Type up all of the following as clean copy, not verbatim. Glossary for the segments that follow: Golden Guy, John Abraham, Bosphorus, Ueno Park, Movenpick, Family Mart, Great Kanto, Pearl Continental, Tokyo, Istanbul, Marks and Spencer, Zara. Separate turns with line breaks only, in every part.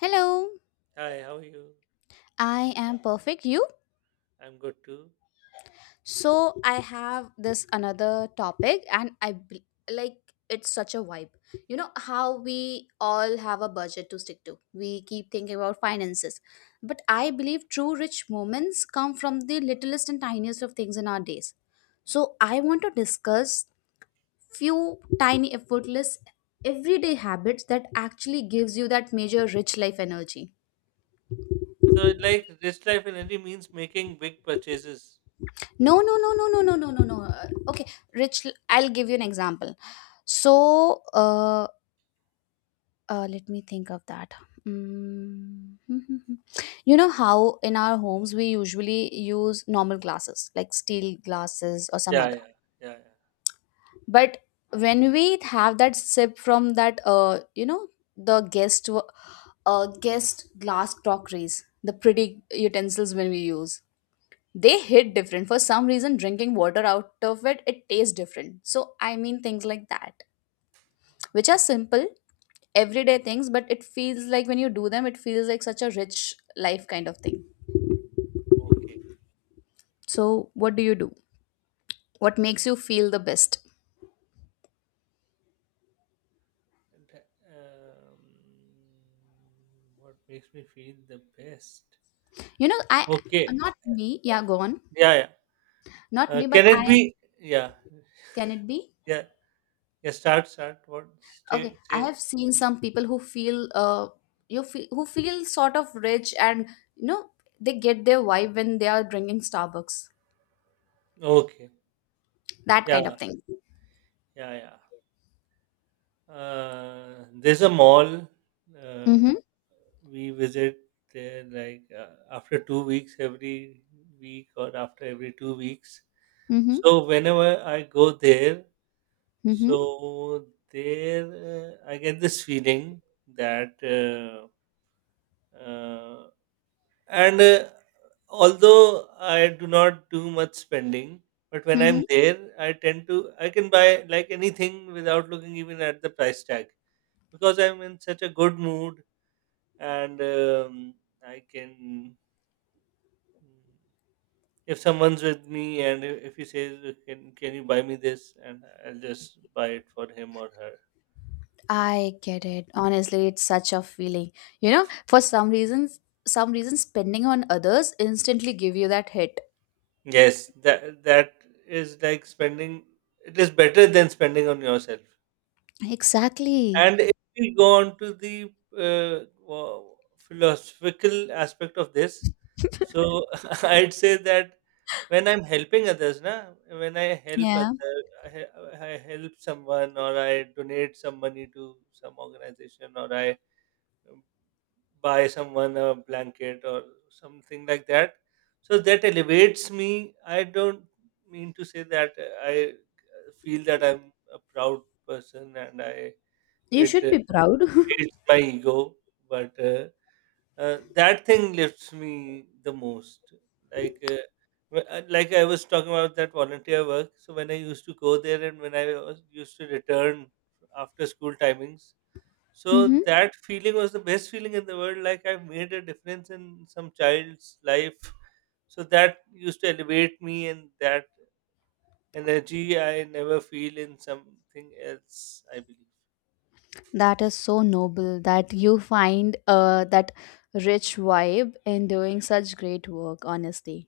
Hello,
Hi, how are you?
I am perfect. You?
I'm good too.
So I have this another topic, and like it's such a vibe. You know how we all have a budget to stick to. We keep thinking about finances, but I believe true rich moments come from the littlest and tiniest of things in our days. So I want to discuss few tiny, effortless, everyday habits that actually gives you that major rich life energy.
So, like rich life in India means making big purchases.
No, no, no, no, no, no, no, no, no. Okay, Rich, I'll give you an example. So, let me think of that. Mm. You know how in our homes we usually use normal glasses, like steel glasses or some
Yeah, yeah,
other.
yeah, yeah.
But when we have that sip from that, the guest glass crockeries, the pretty utensils when we use, they hit different. For some reason, drinking water out of it tastes different. So I mean things like that, which are simple everyday things, but it feels like when you do them, it feels like such a rich life kind of thing.
Okay.
So what do you do? What makes you feel the best?
And, Um, what makes me feel the best?
You know, I,
Okay.
not me. Yeah, go on.
Yeah, yeah.
Not me, but
Can it
I.
be? Yeah,
Can it be?
yeah, yeah. Start, start. What?
Okay,
Stay,
I
stay.
have seen some people who feel sort of rich, and you know, they get their vibe when they are drinking Starbucks,
Okay.
that kind
Yeah,
of thing.
yeah, yeah. There's a mall uh,
Mhm.
we visit there like after 2 weeks every week or after every 2 weeks.
Mm-hmm.
So whenever I go there,
Mm-hmm.
so there I get this feeling that, uh, and although I do not do much spending, but when I'm
Mm-hmm.
there, I tend to I can buy like anything without looking even at the price tag because I'm in such a good mood and I can if someone's with me, and if he says, can you buy me this, and I'll just buy it for him or her.
I get it. Honestly, it's such a feeling. You know, for some reasons, spending on others instantly give you that hit.
Yes, that is like spending. It is better than spending on yourself.
Exactly.
And if we go on to the philosophical aspect of this, so I'd say that when I'm helping others, na, when I help
Yeah.
other, I, he- I help someone or I donate some money to some organization, or I um, buy someone a blanket or something like that. So that elevates me. I don't mean to say that I feel that I'm a proud person and I
You
it
should be proud.
beats my ego, but that thing lifts me the most. Like, like I was talking about that volunteer work. So when I used to go there and when I was used to return after school timings, so
Mm-hmm.
that feeling was the best feeling in the world. Like I made a difference in some child's life. So that used to elevate me, and that energy I never feel in something else, I believe.
That is so noble that you find that rich vibe in doing such great work, honestly.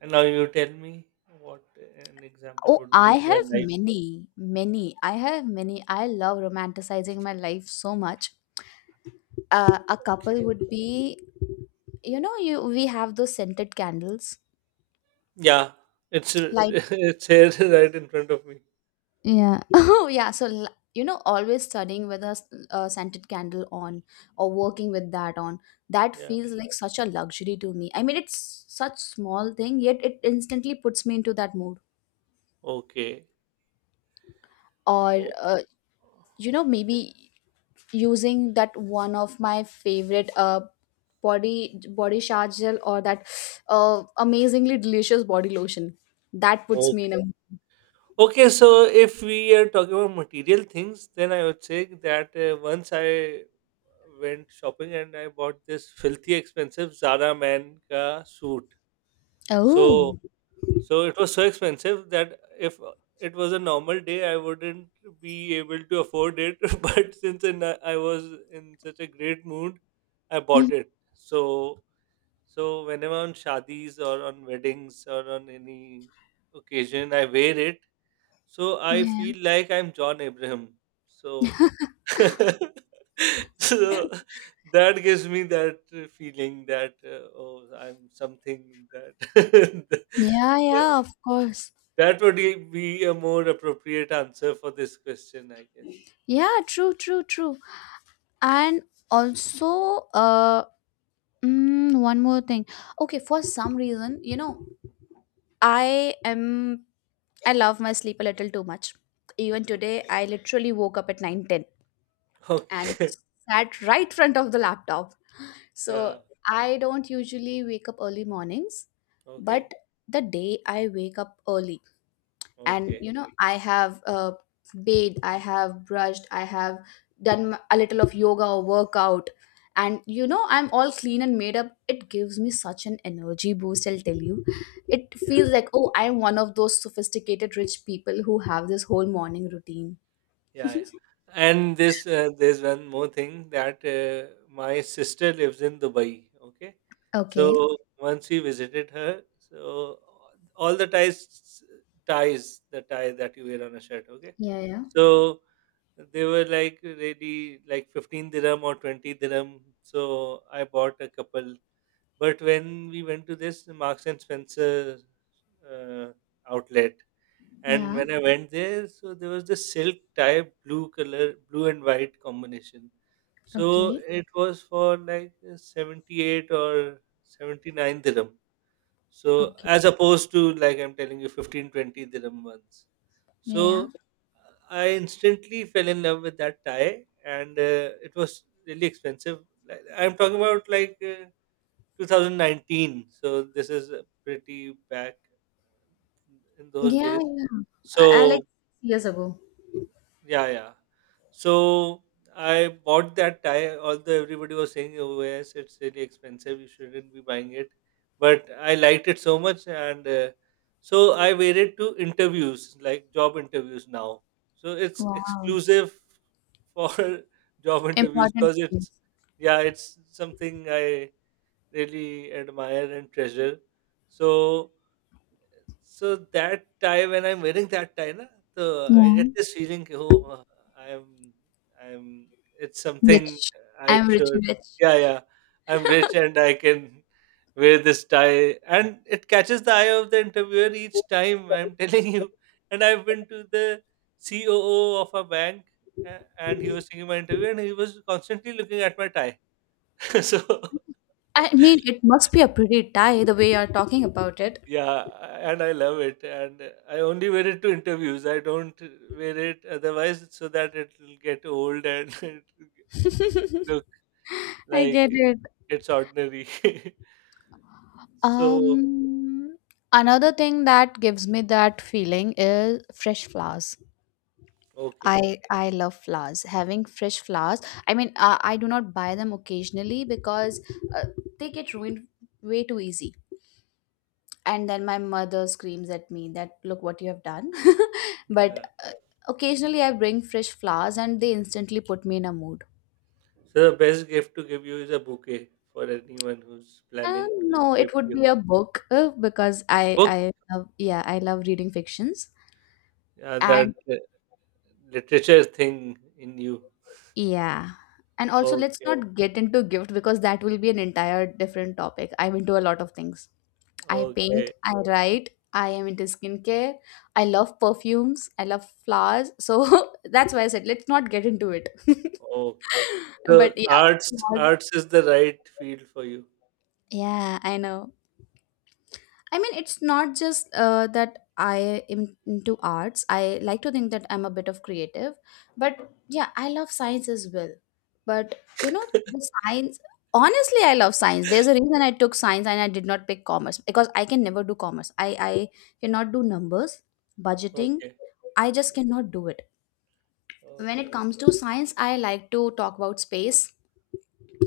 And now you tell me what an example
Oh,
would be
I
in your
have
life.
many, many. I have many. I love romanticizing my life so much. A couple
Okay.
would be, you know, you we have those scented candles,
Yeah, it's
light.
it's here right in front of me.
Yeah. Oh yeah, so you know, always studying with a scented candle on, or working with that on, that
Yeah.
feels like such a luxury to me. I mean, it's such small thing, yet it instantly puts me into that mood.
Okay.
Or
O-
you know, maybe using that one of my favorite body shower gel, or that amazingly delicious body lotion, that puts me
Okay.
in a.
Okay. So if we are talking about material things, then I would say that once I went shopping and I bought this filthy expensive Zara man ka suit. So
Oh.
So it was so expensive that if it was a normal day, I wouldn't be able to afford it. But since I was in such a great mood, I
Mhm.
bought it. So whenever on shadis or on weddings or on any occasion, I wear it. So I
Yeah,
feel like I'm John Abraham. So so that gives me that feeling that oh, I'm something that.
yeah, yeah, of course.
That would be a more appropriate answer for this question, I guess.
Yeah, true, true, true. And also, one more thing. Okay, for some reason, I am I love my sleep a little too much. Even today,
Okay.
I literally woke up at 9:10, and
Okay.
sat right front of the laptop. So
Yeah.
I don't usually wake up early mornings,
Okay.
but the day I wake up early and
Okay.
I have bathed, I have brushed, I have done a little of yoga or workout, and I'm all clean and made up, it gives me such an energy boost, I'll tell you. It feels
Yeah.
like, oh, I'm one of those sophisticated rich people who have this whole morning routine.
Yeah. Yeah. And there's one more thing that my sister lives in Dubai. Okay.
Okay.
So once we visited her, so all the ties, ties, the tie that you wear on a shirt. Okay.
Yeah, yeah.
So they were like really like 15 dirham or 20 dirham. So I bought a couple. But when we went to this Marks and Spencer uh, outlet, and
Yeah.
when I went there, so there was this silk tie, blue color, blue and white combination. So
Okay.
it was for like 78 or 79 dirham. So
Okay.
as opposed to like I'm telling you, 15, twenty, 20 dirham ones.
Yeah, yeah.
So I instantly fell in love with that tie, and it was really expensive. Like, I'm talking about like 2019. So this is pretty back in those
Yeah,
days.
yeah. I like
So
years ago.
yeah, yeah. So I bought that tie, although everybody was saying, "Oh yes, it's really expensive. You shouldn't be buying it." But I liked it so much, and so I wear it to interviews, like job interviews now. So it's
Wow.
exclusive for job interviews
Important
because it's
things.
yeah, it's something I really admire and treasure. So, so, that tie, when I'm wearing that tie, na, so I
Yeah.
get this feeling, ki, oh, I'm, I'm. It's something
Rich.
I
I'm rich,
should.
rich.
Yeah, yeah. I'm rich, and I can wear this tie, and it catches the eye of the interviewer each time, I'm telling you. And I've been to the COO of a bank, and he was taking my interview, and he was constantly looking at my tie. So.
I mean, it must be a pretty tie the way you're talking about it.
Yeah, and I love it. And I only wear it to interviews. I don't wear it otherwise, so that it will get old and it will look
I
like
get it.
it's ordinary. So,
Um, Another thing that gives me that feeling is fresh flowers.
okay,
I love flowers. Having fresh flowers. I mean, I do not buy them occasionally, because uh, they get ruined way too easy, and then my mother screams at me that look what you have done. But
yeah.
uh, occasionally I bring fresh flowers and they instantly put me in a mood.
So the best gift to give you is a bouquet for anyone who's planning to
No, it
gift
would
you
be a book, because i
book.
i love, yeah, I love reading fictions.
Yeah, that
And
literature thing in you.
yeah, and also, let's
Okay,
not get into gift, because that will be an entire different topic. I'm into a lot of things. I paint,
okay,
I write, I am into skincare, I love perfumes, I love flowers, so that's why I said let's not get into it.
okay. So
But yeah.
arts,
flaws-
arts is the right field for you.
yeah, I know. I mean, it's not just that I am into arts. I like to think that I'm a bit of creative, but yeah, I love science as well. But you know, the science, honestly, I love science. There's a reason I took science and I did not pick commerce, because I can never do commerce. I cannot do numbers, budgeting,
Okay.
I just
Okay.
cannot do it. When it
Okay.
comes to science, I like to talk about space,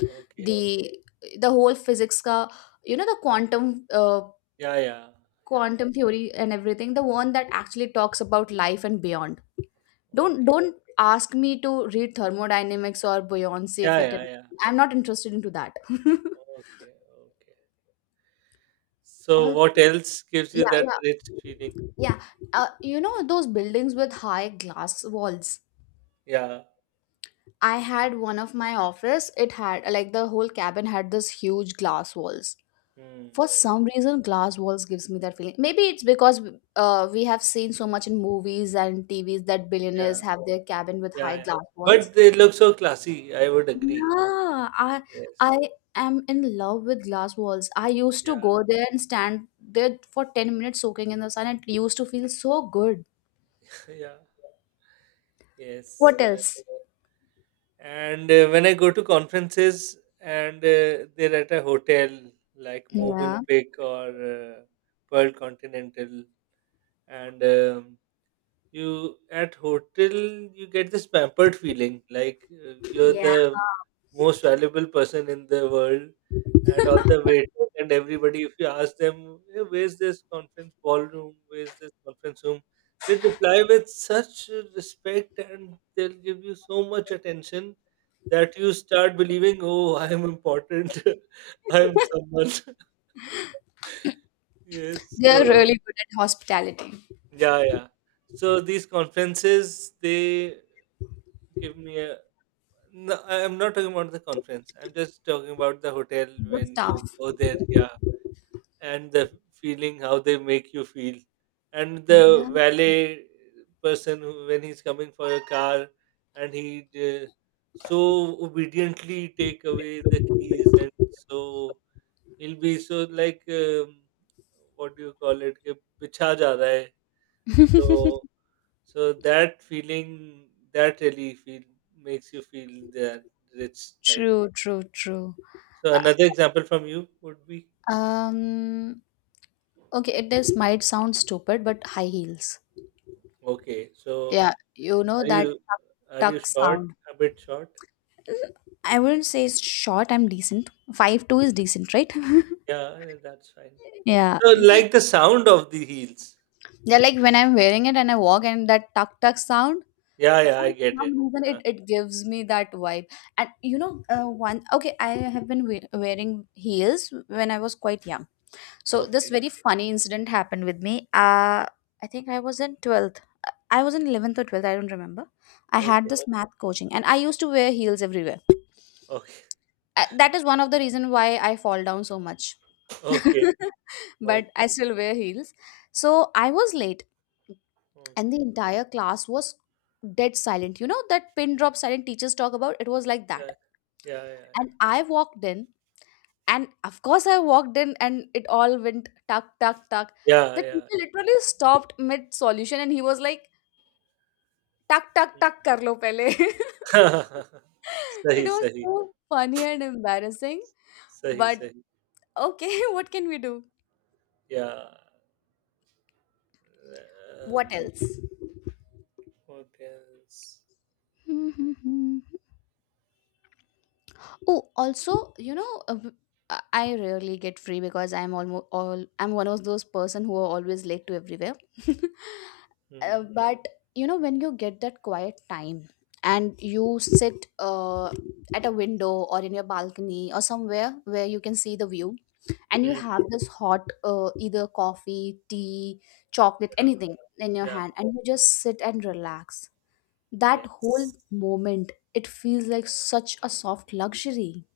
Okay.
the the whole physics ka, you know, the
Yeah, yeah. Yeah, yeah.
quantum theory and everything, the one that actually talks about life and beyond. don't
Okay.
don't ask me to read thermodynamics or buoyancy
Yeah,
effect
yeah, yeah.
everything. I'm not interested into that.
Okay. Okay. So
Also,
what else gives you
yeah,
that
yeah,
rich feeling?
yeah. You know those buildings with high glass walls?
Yeah.
I had one of my office, it had like the whole cabin had this huge glass walls.
Hmm.
For
Mm.
some reason, glass walls gives me that feeling. Maybe it's because we have seen so much in movies and TVs that
Yeah.
billionaires have their cabin with
Yeah,
high
yeah.
glass walls.
But they look so classy, I would agree.
Yeah, I
Yes.
am in love with glass walls. I used to go
Yeah.
there and stand there for 10 minutes, soaking in the sun, it used to feel so good.
Yeah. Yes.
What
Uh,
else?
and uh, when I go to conferences and they're at a hotel like
Yeah.
Movenpick or Pearl Continental, and you at hotel, you get this pampered feeling like you're
Yeah.
the most valuable person in the world, and all the waiters and everybody, if you ask them, "Hey, where's this conference ballroom, where's this conference room?" they reply with such respect, and they'll give you so much attention that you start believing, oh, I am important, I am someone. Yes,
They
so
are really good at hospitality.
yeah, yeah. So these conferences, they give me a. No, I'm not talking about the conference. I'm just talking about the hotel
The
when
staff.
you go there. Yeah, and the feeling, how they make you feel, and the
Yeah.
valet person who, when he's coming for a car, and he so obediently take away the keys, and so he'll be so like, what do you call it? कि बिछा जा रहा है. So so that feeling, that really feel makes you feel that rich life.
True, true, true.
So
Uh,
another example from you would be
um Okay, it is might sound stupid, but high heels.
okay. So
Yeah, you know
are
that
you
tuck,
are you
tuck
short?
sound.
A bit short?
Mm, I wouldn't say it's short. I'm decent. 5'2" is decent, right?
Yeah, that's fine.
Yeah.
So like the sound of the heels.
Yeah, like when I'm wearing it and I walk and that tuck tuck sound,
Yeah, yeah,
for
I get
some
it.
reason
Uh,
it gives me that vibe. And I have been wearing heels when I was quite young. So this
okay,
very funny incident happened with me. I think I was in 12th. I was in 11th or 12th, I don't remember. I had
okay,
this math coaching and I used to wear heels everywhere.
okay,
That is one of the reason why I fall down so much.
okay,
But
okay,
I still wear heels. So I was late, and the
okay.
entire class was dead silent. You know that pin drop silent teachers talk about? It was like that.
Yeah, yeah, yeah,
And I walked in, and of course I walked in and it all went tuck, tuck, tuck.
yeah,
The
yeah,
teacher
yeah.
literally stopped mid solution and he was like, टक टक
Yeah.
टक कर लो पहले. It
सही
was
सही
so funny and embarrassing,
सही
but
सही
okay, what can we do?
या
What else?
Hotels.
Hmm, hmm, hmm. Oh, also, you know, uh, w- I rarely get free, because I'm almost all I'm one of those person who are always late to everywhere.
Mm.
But you know, when you get that quiet time, and you sit at a window or in your balcony or somewhere where you can see the view, and you
Mm.
have this hot either coffee, tea, chocolate,
Yeah.
anything in your
Yeah.
hand, and you just sit and relax, that whole
Yes.
moment, it feels like such a soft luxury.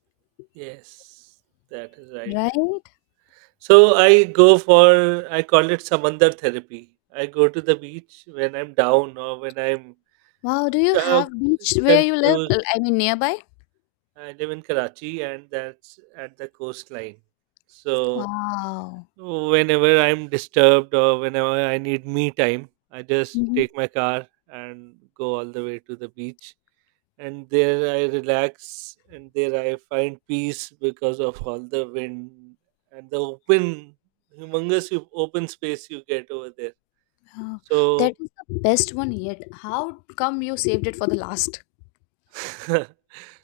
Yes. That is right.
Right.
So I go for I call it samandar therapy. I go to the beach when I'm down or when I'm
Wow, do you
uh,
have beach where you live?
confused.
I mean, nearby.
I live in Karachi, and that's at the coastline. So
Wow.
whenever I'm disturbed or whenever I need me time, I just
Mhm.
take my car and go all the way to the beach, and there I relax, and there I find peace because of all the wind and the open, humongous open space you get over there.
Wow. That
So,
is the best one yet, how come you saved it for the last?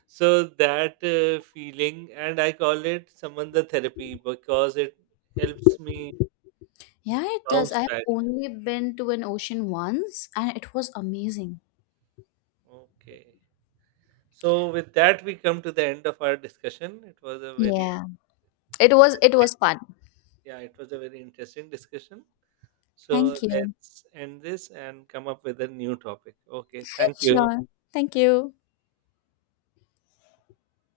that feeling, and I call it Samanda therapy because it helps me
Yeah, it does.
bounce
I've
back.
only been to an ocean once and it was amazing.
Okay. So with that, we come to the end of our discussion. It was a very
Yeah, it was it
interesting,
was fun.
yeah, it was a very interesting discussion. So
Thank you.
let's end this and come up with a new topic. Okay. Thank you.
Sure. Thank you.